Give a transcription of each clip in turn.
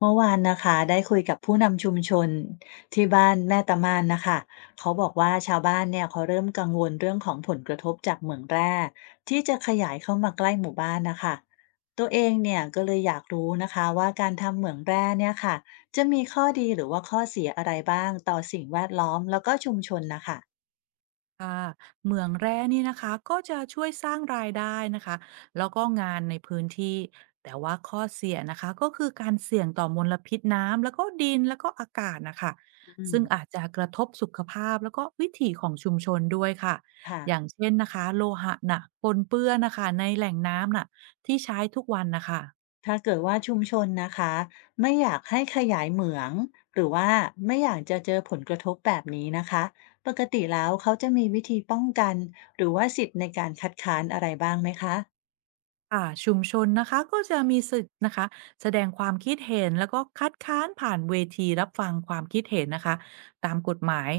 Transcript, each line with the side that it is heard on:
left: เมื่อวานนะคะได้คุยกับผู้นำชุมชนที่บ้านแม่ตะมานนะคะเขาบอกว่าชาวบ้านเนี่ยเขาเริ่มกังวลเรื่องของผลกระทบจากเหมืองแร่ที่จะขยายเข้ามาใกล้หมู่บ้านนะคะตัวเองเนี่ยก็เลยอยากรู้นะคะว่าการทำเหมืองแร่เนี่ยค่ะจะมีข้อดีหรือว่าข้อเสียอะไรบ้างต่อสิ่งแวดล้อมแล้วก็ชุมชนนะคะ
right: ค่ะเหมืองแร่นี่นะคะก็จะช่วยสร้างรายได้นะคะแล้วก็งานในพื้นที่แต่ว่าข้อเสียนะคะก็คือการเสี่ยงต่อมลพิษน้ำแล้วก็ดินแล้วก็อากาศนะคะ
left: อืม
right: ซึ่งอาจจะกระทบสุขภาพแล้วก็วิถีของชุมชนด้วยค่ะอย่าง
left: ค่ะ
right: เช่นนะคะโลหะหนักปนเปื้อนนะคะในแหล่งน้ำน่ะที่ใช้ทุกวันนะคะ
left: ถ้าเกิดว่าชุมชนนะคะไม่อยากให้ขยายเหมืองหรือว่าไม่อยากจะเจอผลกระทบแบบนี้นะคะปกติแล้วเขาจะมีวิธีป้องกันหรือว่าสิทธิ์ในการคัดค้านอะไรบ้างไหมคะ
right: ค่ะชุมชนนะคะก็จะมีสิทธิ์นะคะแสดงความคิดเห็นแล้วก็คัดค้านผ่านเวทีรับฟังความคิดเห็นนะคะตามกฎหมาย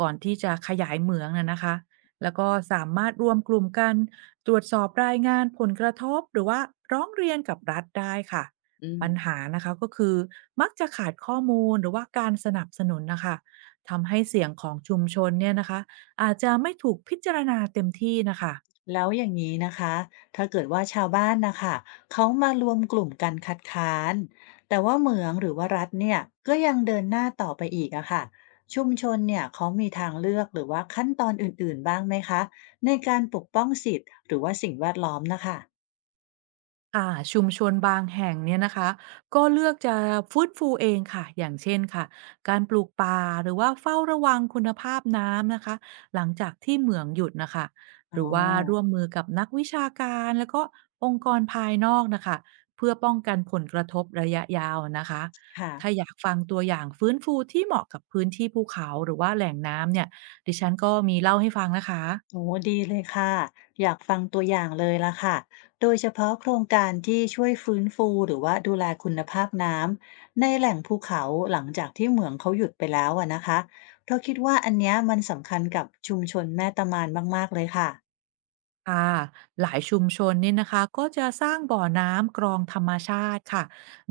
right: ก่อนที่จะขยายเหมืองนะคะแล้วก็สามารถรวมกลุ่มกันตรวจสอบรายงานผลกระทบหรือว่าร้องเรียนกับรัฐได้ค่ะ
left: อืม
right: ปัญหานะคะก็คือมักจะขาดข้อมูลหรือว่าการสนับสนุนนะคะทำให้เสียงของชุมชนเนี่ยนะคะอาจจะไม่ถูกพิจารณาเต็มที่นะคะ
left: แล้วอย่างนี้นะคะ ถ้าเกิดว่าชาวบ้านนะคะเขามารวมกลุ่มกันคัดค้าน แต่ว่าเหมืองหรือว่ารัฐเนี่ยก็ยังเดินหน้าต่อไปอีกอะค่ะชุมชนเนี่ยเขามีทางเลือกหรือว่าขั้นตอนอื่นๆบ้างไหมคะในการปกป้องสิทธิ์หรือว่าสิ่งแวดล้อมนะคะ
right: ค่ะชุมชนบางแห่งเนี่ยนะคะก็เลือกจะฟื้นฟูเองค่ะอย่างเช่นค่ะการปลูกป่าหรือว่าเฝ้าระวังคุณภาพน้ำนะคะหลังจากที่เหมืองหยุดนะคะห
left: อ๋อ
right: รือว่าร่วมมือกับนักวิชาการแล้วก็องค์กรภายนอกนะคะเพื่อป้องกันผลกระทบระยะยาวนะคะถ้า
left: ค่ะ
right: อยากฟังตัวอย่างฟื้นฟูที่เหมาะกับพื้นที่ภูเขาหรือว่าแหล่งน้ำเนี่ยดิฉันก็มีเล่าให้ฟังนะคะ
left: โอ้ดีเลยค่ะอยากฟังตัวอย่างเลยละค่ะโดยเฉพาะโครงการที่ช่วยฟื้นฟูหรือว่าดูแลคุณภาพน้ำในแหล่งภูเขาหลังจากที่เหมืองเขาหยุดไปแล้วอะนะคะเพราะคิดว่าอันเนี้ยมันสำคัญกับชุมชนแม่ตะมานมากๆเลยค่ะ
right: ค่ะหลายชุมชนเนี่ยนะคะก็จะสร้างบ่อน้ำกรองธรรมชาติค่ะ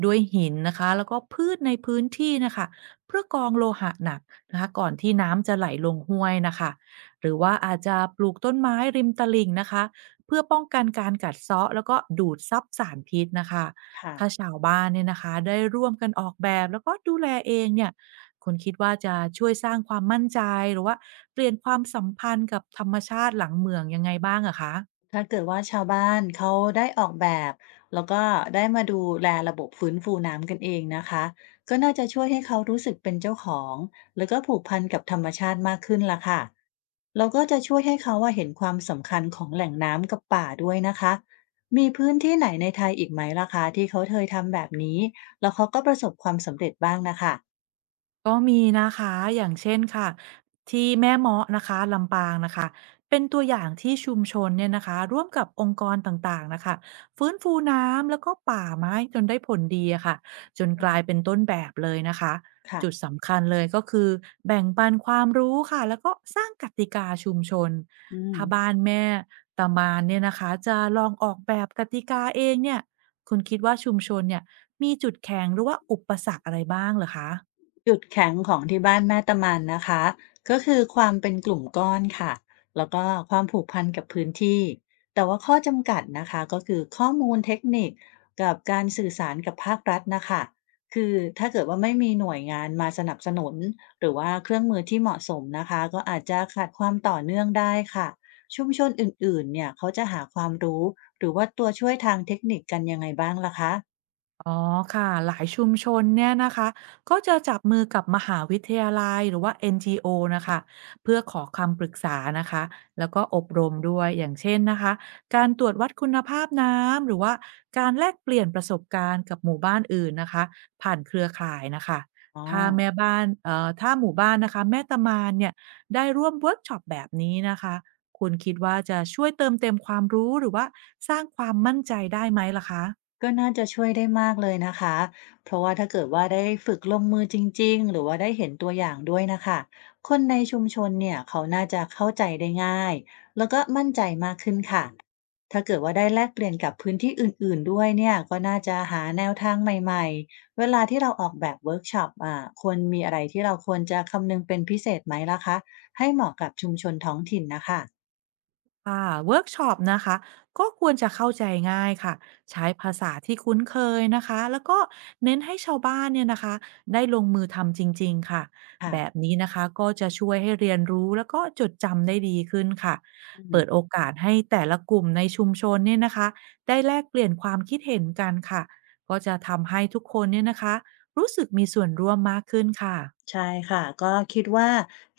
right: ด้วยหินนะคะแล้วก็พืชในพื้นที่นะคะเพื่อกรองโลหะหนักนะคะก่อนที่น้ำจะไหลลงห้วยนะคะหรือว่าอาจจะปลูกต้นไม้ริมตลิ่งนะคะเพื่อป้องกันการกัดเซาะแล้วก็ดูดซับสารพิษนะคะถ้า
left: ค่ะ
right: ชาวบ้านเนี่ยนะคะได้ร่วมกันออกแบบแล้วก็ดูแลเองเนี่ย คุณคิดว่าจะช่วยสร้างความมั่นใจหรือว่าเปลี่ยนความสัมพันธ์กับธรรมชาติหลังเมืองยังไงบ้างอะคะ
left: ถ้าเกิดว่าชาวบ้านเขาได้ออกแบบแล้วก็ได้มาดูแลระบบฟื้นฟูน้ำกันเองนะคะก็น่าจะช่วยให้เขารู้สึกเป็นเจ้าของแล้วก็ผูกพันกับธรรมชาติมากขึ้นละค่ะแล้วก็จะช่วยให้เขาว่าเห็นความสำคัญของแหล่งน้ำกับป่าด้วยนะคะมีพื้นที่ไหนในไทยอีกไหมล่ะคะที่เขาเคยทำแบบนี้แล้วเขาก็ประสบความสำเร็จบ้างนะคะ
right: ก็มีนะคะอย่างเช่นค่ะที่แม่เมาะนะคะลำปางนะคะเป็นตัวอย่างที่ชุมชนเนี่ยนะคะร่วมกับองค์กรต่างๆนะคะฟื้นฟูน้ำแล้วก็ป่าไม้จนได้ผลดีอะค่ะจนกลายเป็นต้นแบบเลยนะคะ
left: ค่ะ
right: จุดสำคัญเลยก็คือแบ่งปันความรู้ค่ะแล้วก็สร้างกติกาชุมชน
left: อื
right: ถ้าบ้า
left: ม
right: นแม่ตามานเนี่ยนะคะจะลองออกแบบกติกาเองเนี่ยคุณคิดว่าชุมชนเนี่ยมีจุดแข็งหรือว่าอุปสรรคอะไรบ้างเหรอคะ
left: จุดแข็งของที่บ้านแม่ตะมันนะคะก็คือความเป็นกลุ่มก้อนค่ะแล้วก็ความผูกพันกับพื้นที่แต่ว่าข้อจำกัดนะคะก็คือข้อมูลเทคนิคกับการสื่อสารกับภาครัฐนะคะคือถ้าเกิดว่าไม่มีหน่วยงานมาสนับสนุนหรือว่าเครื่องมือที่เหมาะสมนะคะก็อาจจะขาดความต่อเนื่องได้ค่ะชุมชนอื่นๆเนี่ยเขาจะหาความรู้หรือว่าตัวช่วยทางเทคนิคกันยังไงบ้างล่ะคะ
right: อ๋อค่ะหลายชุมชนเนี่ยนะคะก็จะจับมือกับมหาวิทยาลัยหรือว่า NGO นจีโอนะคะเพื่อขอคำปรึกษานะคะแล้วก็อบรมด้วยอย่างเช่นนะคะการตรวจวัดคุณภาพน้ำหรือว่าการแลกเปลี่ยนประสบการณ์กับหมู่บ้านอื่นนะคะผ่านเครือข่ายนะคะ
left: อ๋อ
right: ถ้าแม่บ้านเอ่อถ้าหมู่บ้านนะคะแม่ตะมานเนี่ยได้ร่วมเวิร์กช็อปแบบนี้นะคะคุณคิดว่าจะช่วยเติมเต็มความรู้หรือว่าสร้างความมั่นใจได้ไหมล่ะคะ
left: ก็น่าจะช่วยได้มากเลยนะคะเพราะว่าถ้าเกิดว่าได้ฝึกลงมือจริงๆหรือว่าได้เห็นตัวอย่างด้วยนะคะคนในชุมชนเนี่ยเขาน่าจะเข้าใจได้ง่าย ถ้าเกิดว่าได้แลกเปลี่ยนกับพื้นที่อื่นๆด้วยเนี่ยก็น่าจะหาแนวทางใหม่ๆเวลาที่เราออกแบบเวิร์กช็อปอ่ะควรมีอะไรที่เราควรจะคำนึงเป็นพิเศษไหมล่ะคะให้เหมาะกับชุมชนท้องถิ่นนะคะ
right: ค่ะเวิร์กช็อปนะคะก็ควรจะเข้าใจง่ายค่ะใช้ภาษาที่คุ้นเคยนะคะแล้วก็เน้นให้ชาวบ้านเนี่ยนะคะได้ลงมือทำจริงๆค่ะแบบ
left: ค่ะ
right: นี้นะคะก็จะช่วยให้เรียนรู้แล้วก็จดจำได้ดีขึ้นค่ะ
left: อื
right: เปิ
left: ม
right: ดโอกาสให้แต่ละกลุ่มในชุมชนเนี่ยนะคะได้แลกเปลี่ยนความคิดเห็นกันค่ะก็จะทำให้ทุกคนเนี่ยนะคะรู้สึกมีส่วนร่วมมากขึ้นค่ะ
left: ใช่ค่ะก็คิดว่า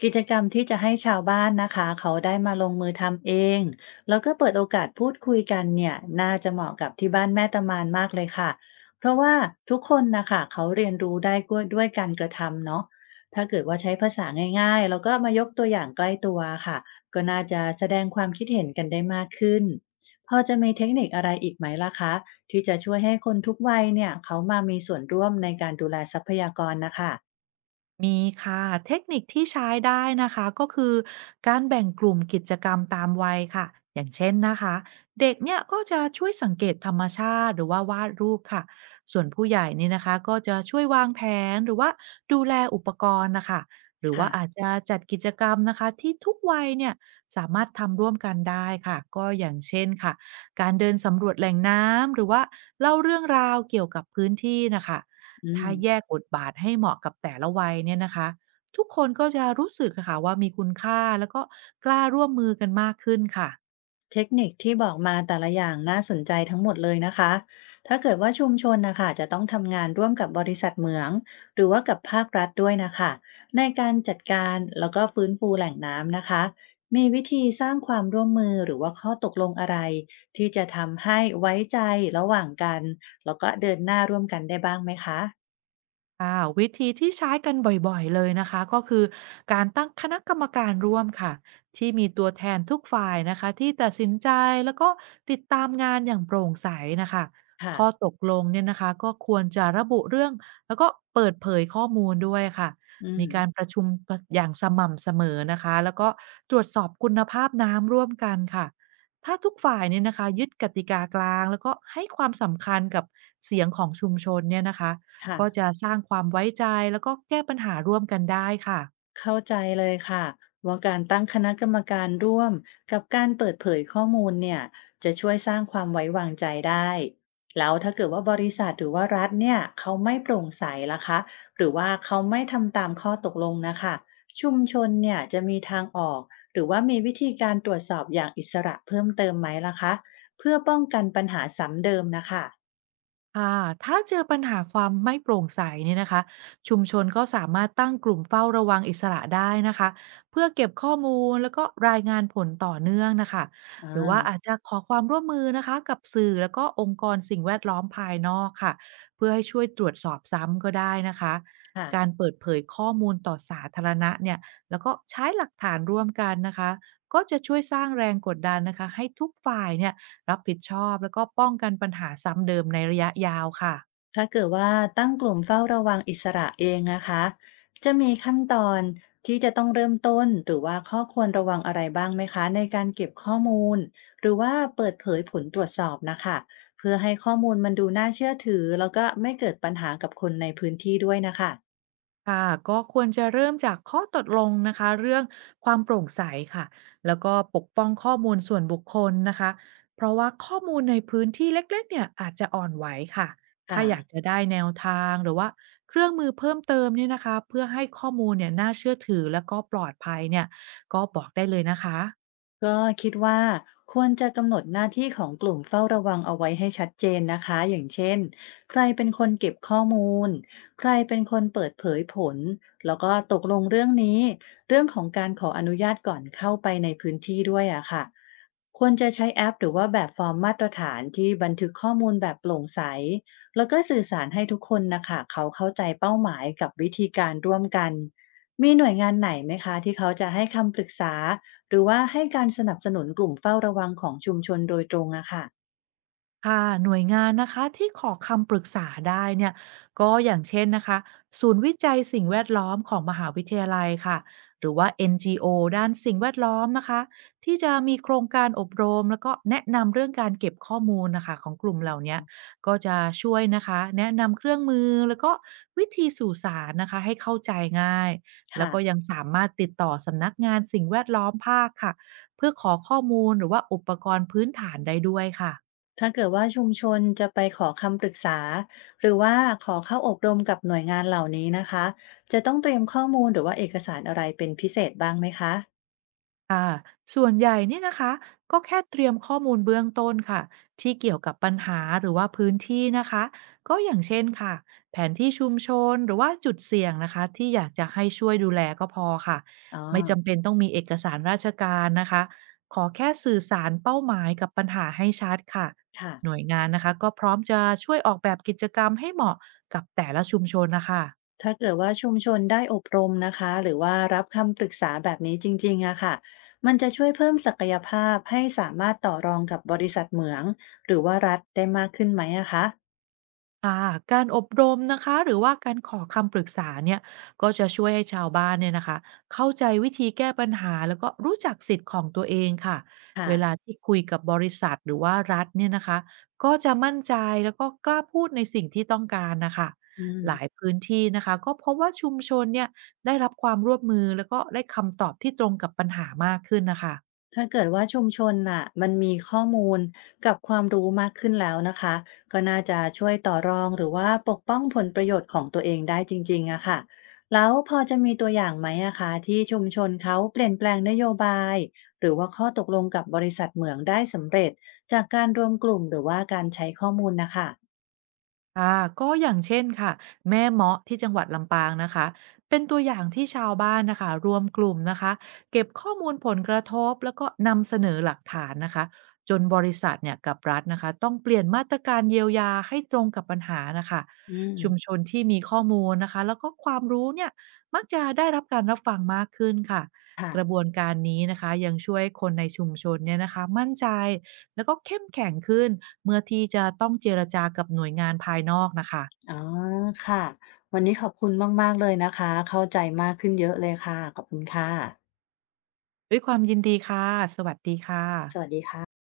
left: กิจกรรมที่จะให้ชาวบ้านนะคะเขาได้มาลงมือทำเองแล้วก็เปิดโอกาสพูดคุยกันเนี่ยน่าจะเหมาะกับที่บ้านแม่ตะมานมากเลยค่ะเพราะว่าทุกคนนะคะเขาเรียนรู้ได้ด้วยการกระทำเนาะถ้าเกิดว่าใช้ภาษาง่ายๆแล้วก็มายกตัวอย่างใกล้ตัวค่ะก็น่าจะแสดงความคิดเห็นกันได้มากขึ้นพอจะมีเทคนิคอะไรอีกไหมล่ะคะที่จะช่วยให้คนทุกวัยเนี่ยเขามามีส่วนร่วมในการดูแลทรัพยากรนะคะ
right: มีค่ะเทคนิคที่ใช้ได้นะคะก็คือการแบ่งกลุ่มกิจกรรมตามวัยค่ะอย่างเช่นนะคะเด็กเนี่ยก็จะช่วยสังเกตธรรมชาติหรือว่าวาดรูปค่ะส่วนผู้ใหญ่นี่นะคะก็จะช่วยวางแผนหรือว่าดูแลอุปกรณ์นะคะหรือว่า
left: ค่ะ
right: อาจจะจัดกิจกรรมนะคะที่ทุกวัยเนี่ยสามารถทำร่วมกันได้ค่ะก็อย่างเช่นค่ะการเดินสำรวจแหล่งน้ำหรือว่าเล่าเรื่องราวเกี่ยวกับพื้นที่นะคะ
left: อื
right: ถ้า
left: ม
right: แยกบทบาทให้เหมาะกับแต่ละวัยเนี่ยนะคะทุกคนก็จะรู้สึกอะค่ะว่ามีคุณค่าแล้วก็กล้าร่วมมือกันมากขึ้นค่ะ
left: เทคนิคที่บอกมาแต่ละอย่างน่าสนใจทั้งหมดเลยนะคะ ถ้าเกิดว่าชุมชนนะคะจะต้องทำงานร่วมกับบริษัทเหมืองหรือว่ากับภาครัฐด้วยนะคะในการจัดการแล้วก็ฟื้นฟูแหล่งน้ำนะคะมีวิธีสร้างความร่วมมือหรือว่าข้อตกลงอะไรที่จะทำให้ไว้ใจระหว่างกันแล้วก็เดินหน้าร่วมกันได้บ้างไหมคะ
right: ค่ะวิธีที่ใช้กันบ่อยๆเลยนะคะก็คือการตั้งคณะกรรมการร่วมค่ะที่มีตัวแทนทุกฝ่ายนะคะที่ตัดสินใจแล้วก็ติดตามงานอย่างโปร่งใสนะคะข้อ
left: ค่ะ
right: ตกลงเนี่ยนะคะก็ควรจะระบุเรื่องแล้วก็เปิดเผยข้อมูลด้วยค่ะ
left: อื
right: มีการป
left: ม
right: ระชุมอย่างสม่ำเสมอนะคะแล้วก็ตรวจสอบคุณภาพน้ำร่วมกันค่ะถ้าทุกฝ่ายเนี่ยนะคะยึดกติกากลางแล้วก็ให้ความสำคัญกับเสียงของชุมชนเนี่ยนะคะ ก็
left: ค่ะ
right: จะสร้างความไว้ใจแล้วก็แก้ปัญหาร่วมกันได้ค่ะ
left: เข้าใจเลยค่ะว่าการตั้งคณะกรรมการร่วมกับการเปิดเผยข้อมูลเนี่ยจะช่วยสร้างความไว้วางใจได้แล้วถ้าเกิดว่าบริษัทหรือว่ารัฐเนี่ยเขาไม่โปร่งใสล่ะคะหรือว่าเขาไม่ทำตามข้อตกลงนะคะชุมชนเนี่ยจะมีทางออกหรือว่ามีวิธีการตรวจสอบอย่างอิสระเพิ่มเติมไหมล่ะคะเพื่อป้องกันปัญหาซ้ำเดิมนะคะ
right: ค่ะถ้าเจอปัญหาความไม่โปร่งใสเนี่ยนะคะชุมชนก็สามารถตั้งกลุ่มเฝ้าระวังอิสระได้นะคะเพื่อเก็บข้อมูลแล้วก็รายงานผลต่อเนื่องนะคะ
left: อ่
right: หรือว่าอาจ
left: า
right: จะขอความร่วมมือนะคะกับสื่อแล้วก็องค์กรสิ่งแวดล้อมภายนอกค่ะเพื่อให้ช่วยตรวจสอบซ้ำก็ได้นะคะ
left: ค่ะ
right: การเปิดเผยข้อมูลต่อสาธารณะเนี่ยแล้วก็ใช้หลักฐานร่วมกันนะคะก็จะช่วยสร้างแรงกดดันนะคะให้ทุกฝ่ายเนี่ย รับผิดชอบแล้วก็ป้องกันปัญหาซ้ำเดิมในระยะยาวค่ะ
left: ถ้าเกิดว่าตั้งกลุ่มเฝ้าระวังอิสระเองนะคะจะมีขั้นตอนที่จะต้องเริ่มต้นหรือว่าข้อควรระวังอะไรบ้างไหมคะในการเก็บข้อมูลหรือว่าเปิดเผยผลตรวจสอบนะคะเพื่อให้ข้อมูลมันดูน่าเชื่อถือแล้วก็ไม่เกิดปัญหากับคนในพื้นที่ด้วยนะคะ
right: ค่ะก็ควรจะเริ่มจากข้อตกลงนะคะเรื่องความโปร่งใสค่ะแล้วก็ปกป้องข้อมูลส่วนบุคคลนะคะเพราะว่าข้อมูลในพื้นที่เล็กๆเนี่ยอาจจะอ่อนไหวค่ะถ้า
left: ค่ะ
right: อยากจะได้แนวทางหรือว่าเครื่องมือเพิ่มเติมเนี่ยนะคะเพื่อให้ข้อมูลเนี่ยน่าเชื่อถือแล้วก็ปลอดภัยเนี่ยก็บอกได้เลยนะคะ
left: ก็คิดว่าควรจะกำหนดหน้าที่ของกลุ่มเฝ้าระวังเอาไว้ให้ชัดเจนนะคะอย่างเช่นใครเป็นคนเก็บข้อมูลใครเป็นคนเปิดเผยผลแล้วก็ตกลงเรื่องนี้เรื่องของการขออนุญาตก่อนเข้าไปในพื้นที่ด้วยอะค่ะควรจะใช้แอปหรือว่าแบบฟอร์มมาตรฐานที่บันทึกข้อมูลแบบโปร่งใสแล้วก็สื่อสารให้ทุกคนนะคะเขาเข้าใจเป้าหมายกับวิธีการร่วมกันมีหน่วยงานไหนไหมคะที่เขาจะให้คำปรึกษา หรือว่าให้การสนับสนุนกลุ่มเฝ้าระวังของชุมชนโดยตรงอะค่ะ
right: ค่ะหน่วยงานนะคะที่ขอคำปรึกษาได้เนี่ยก็อย่างเช่นนะคะศูนย์วิจัยสิ่งแวดล้อมของมหาวิทยาลัยค่ะหรือว่า NGO ด้านสิ่งแวดล้อมนะคะที่จะมีโครงการอบรมแล้วก็แนะนำเรื่องการเก็บข้อมูลนะคะของกลุ่มเหล่าเนี้ยก็จะช่วยนะคะแนะนำเครื่องมือแล้วก็วิธีสื่อสารนะคะให้เข้าใจง่ายแล้ว
left: ค่ะ
right: ก็ยังสามารถติดต่อสำนักงานสิ่งแวดล้อมภาคค่ะเพื่อขอข้อมูลหรือว่าอุปกรณ์พื้นฐานได้ด้วยค่ะ
left: ถ้าเกิดว่าชุมชนจะไปขอคำปรึกษาหรือว่าขอเข้าอบรมกับหน่วยงานเหล่านี้นะคะจะต้องเตรียมข้อมูลหรือว่าเอกสารอะไรเป็นพิเศษบ้างไหมคะ
right: ค่ะส่วนใหญ่เนี่ยนะคะก็แค่เตรียมข้อมูลเบื้องต้นค่ะที่เกี่ยวกับปัญหาหรือว่าพื้นที่นะคะก็อย่างเช่นค่ะแผนที่ชุมชนหรือว่าจุดเสี่ยงนะคะที่อยากจะให้ช่วยดูแลก็พอค่ะ
left: อ๋อ
right: ไม่จำเป็นต้องมีเอกสารราชการนะคะขอแค่สื่อสารเป้าหมายกับปัญหาให้ชัดค่ะ
left: ค่ะ
right: หน่วยงานนะคะก็พร้อมจะช่วยออกแบบกิจกรรมให้เหมาะกับแต่ละชุมชนนะคะ
left: ถ้าเกิดว่าชุมชนได้อบรมนะคะหรือว่ารับคำปรึกษาแบบนี้จริงๆอะค่ะมันจะช่วยเพิ่มศักยภาพให้สามารถต่อรองกับบริษัทเหมืองหรือว่ารัฐได้มากขึ้นไหมอะคะ
right: ค่ะการอบรมนะคะหรือว่าการขอคำปรึกษาเนี่ยก็จะช่วยให้ชาวบ้านเนี่ยนะคะเข้าใจวิธีแก้ปัญหาแล้วก็รู้จักสิทธิ์ของตัวเองค่ะเวลา
left: ค่ะ
right: ที่คุยกับบริษัทหรือว่ารัฐเนี่ยนะคะก็จะมั่นใจแล้วก็กล้าพูดในสิ่งที่ต้องการนะคะ
left: อืม
right: หลายพื้นที่นะคะก็พบว่าชุมชนเนี่ยได้รับความร่วมมือแล้วก็ได้คำตอบที่ตรงกับปัญหามากขึ้นนะคะ
left: ถ้าเกิดว่าชุมชนน่ะมันมีข้อมูลกับความรู้มากขึ้นแล้วนะคะก็น่าจะช่วยต่อรองหรือว่าปกป้องผลประโยชน์ของตัวเองได้จริงๆอะค่ะแล้วพอจะมีตัวอย่างไหมอะคะที่ชุมชนเขาเปลี่ยนแปลงนโยบายหรือว่าข้อตกลงกับบริษัทเหมืองได้สำเร็จจากการรวมกลุ่มหรือว่าการใช้ข้อมูลนะคะ
right: ค่ะก็อย่างเช่นค่ะแม่เมาะที่จังหวัดลำปางนะคะเป็นตัวอย่างที่ชาวบ้านนะคะรวมกลุ่มนะคะเก็บข้อมูลผลกระทบแล้วก็นำเสนอหลักฐานนะคะจนบริษัทเนี่ยกับรัฐนะคะต้องเปลี่ยนมาตรการเยียวยาให้ตรงกับปัญหานะคะ
left: อื
right: ชุมช
left: ม
right: นที่มีข้อมูลนะคะแล้วก็ความรู้เนี่ยมักจะได้รับการรับฟังมากขึ้นค่ะกระบ
left: ค่ะ
right: วนการนี้นะคะยังช่วยคนในชุมชนเนี่ยนะคะมั่นใจ แล้วก็เข้มแข็งขึ้นเมื่อที่จะต้องเจรจากับหน่วยงานภายนอกนะคะ
left: อ๋อค่ะวันนี้ขอบคุณมากๆเลยนะคะเข้าใจมากขึ้นเยอะเลยค่ะขอบคุณค่ะ
right: ด้วยความยินดีค่ะสวัสดีค่ะ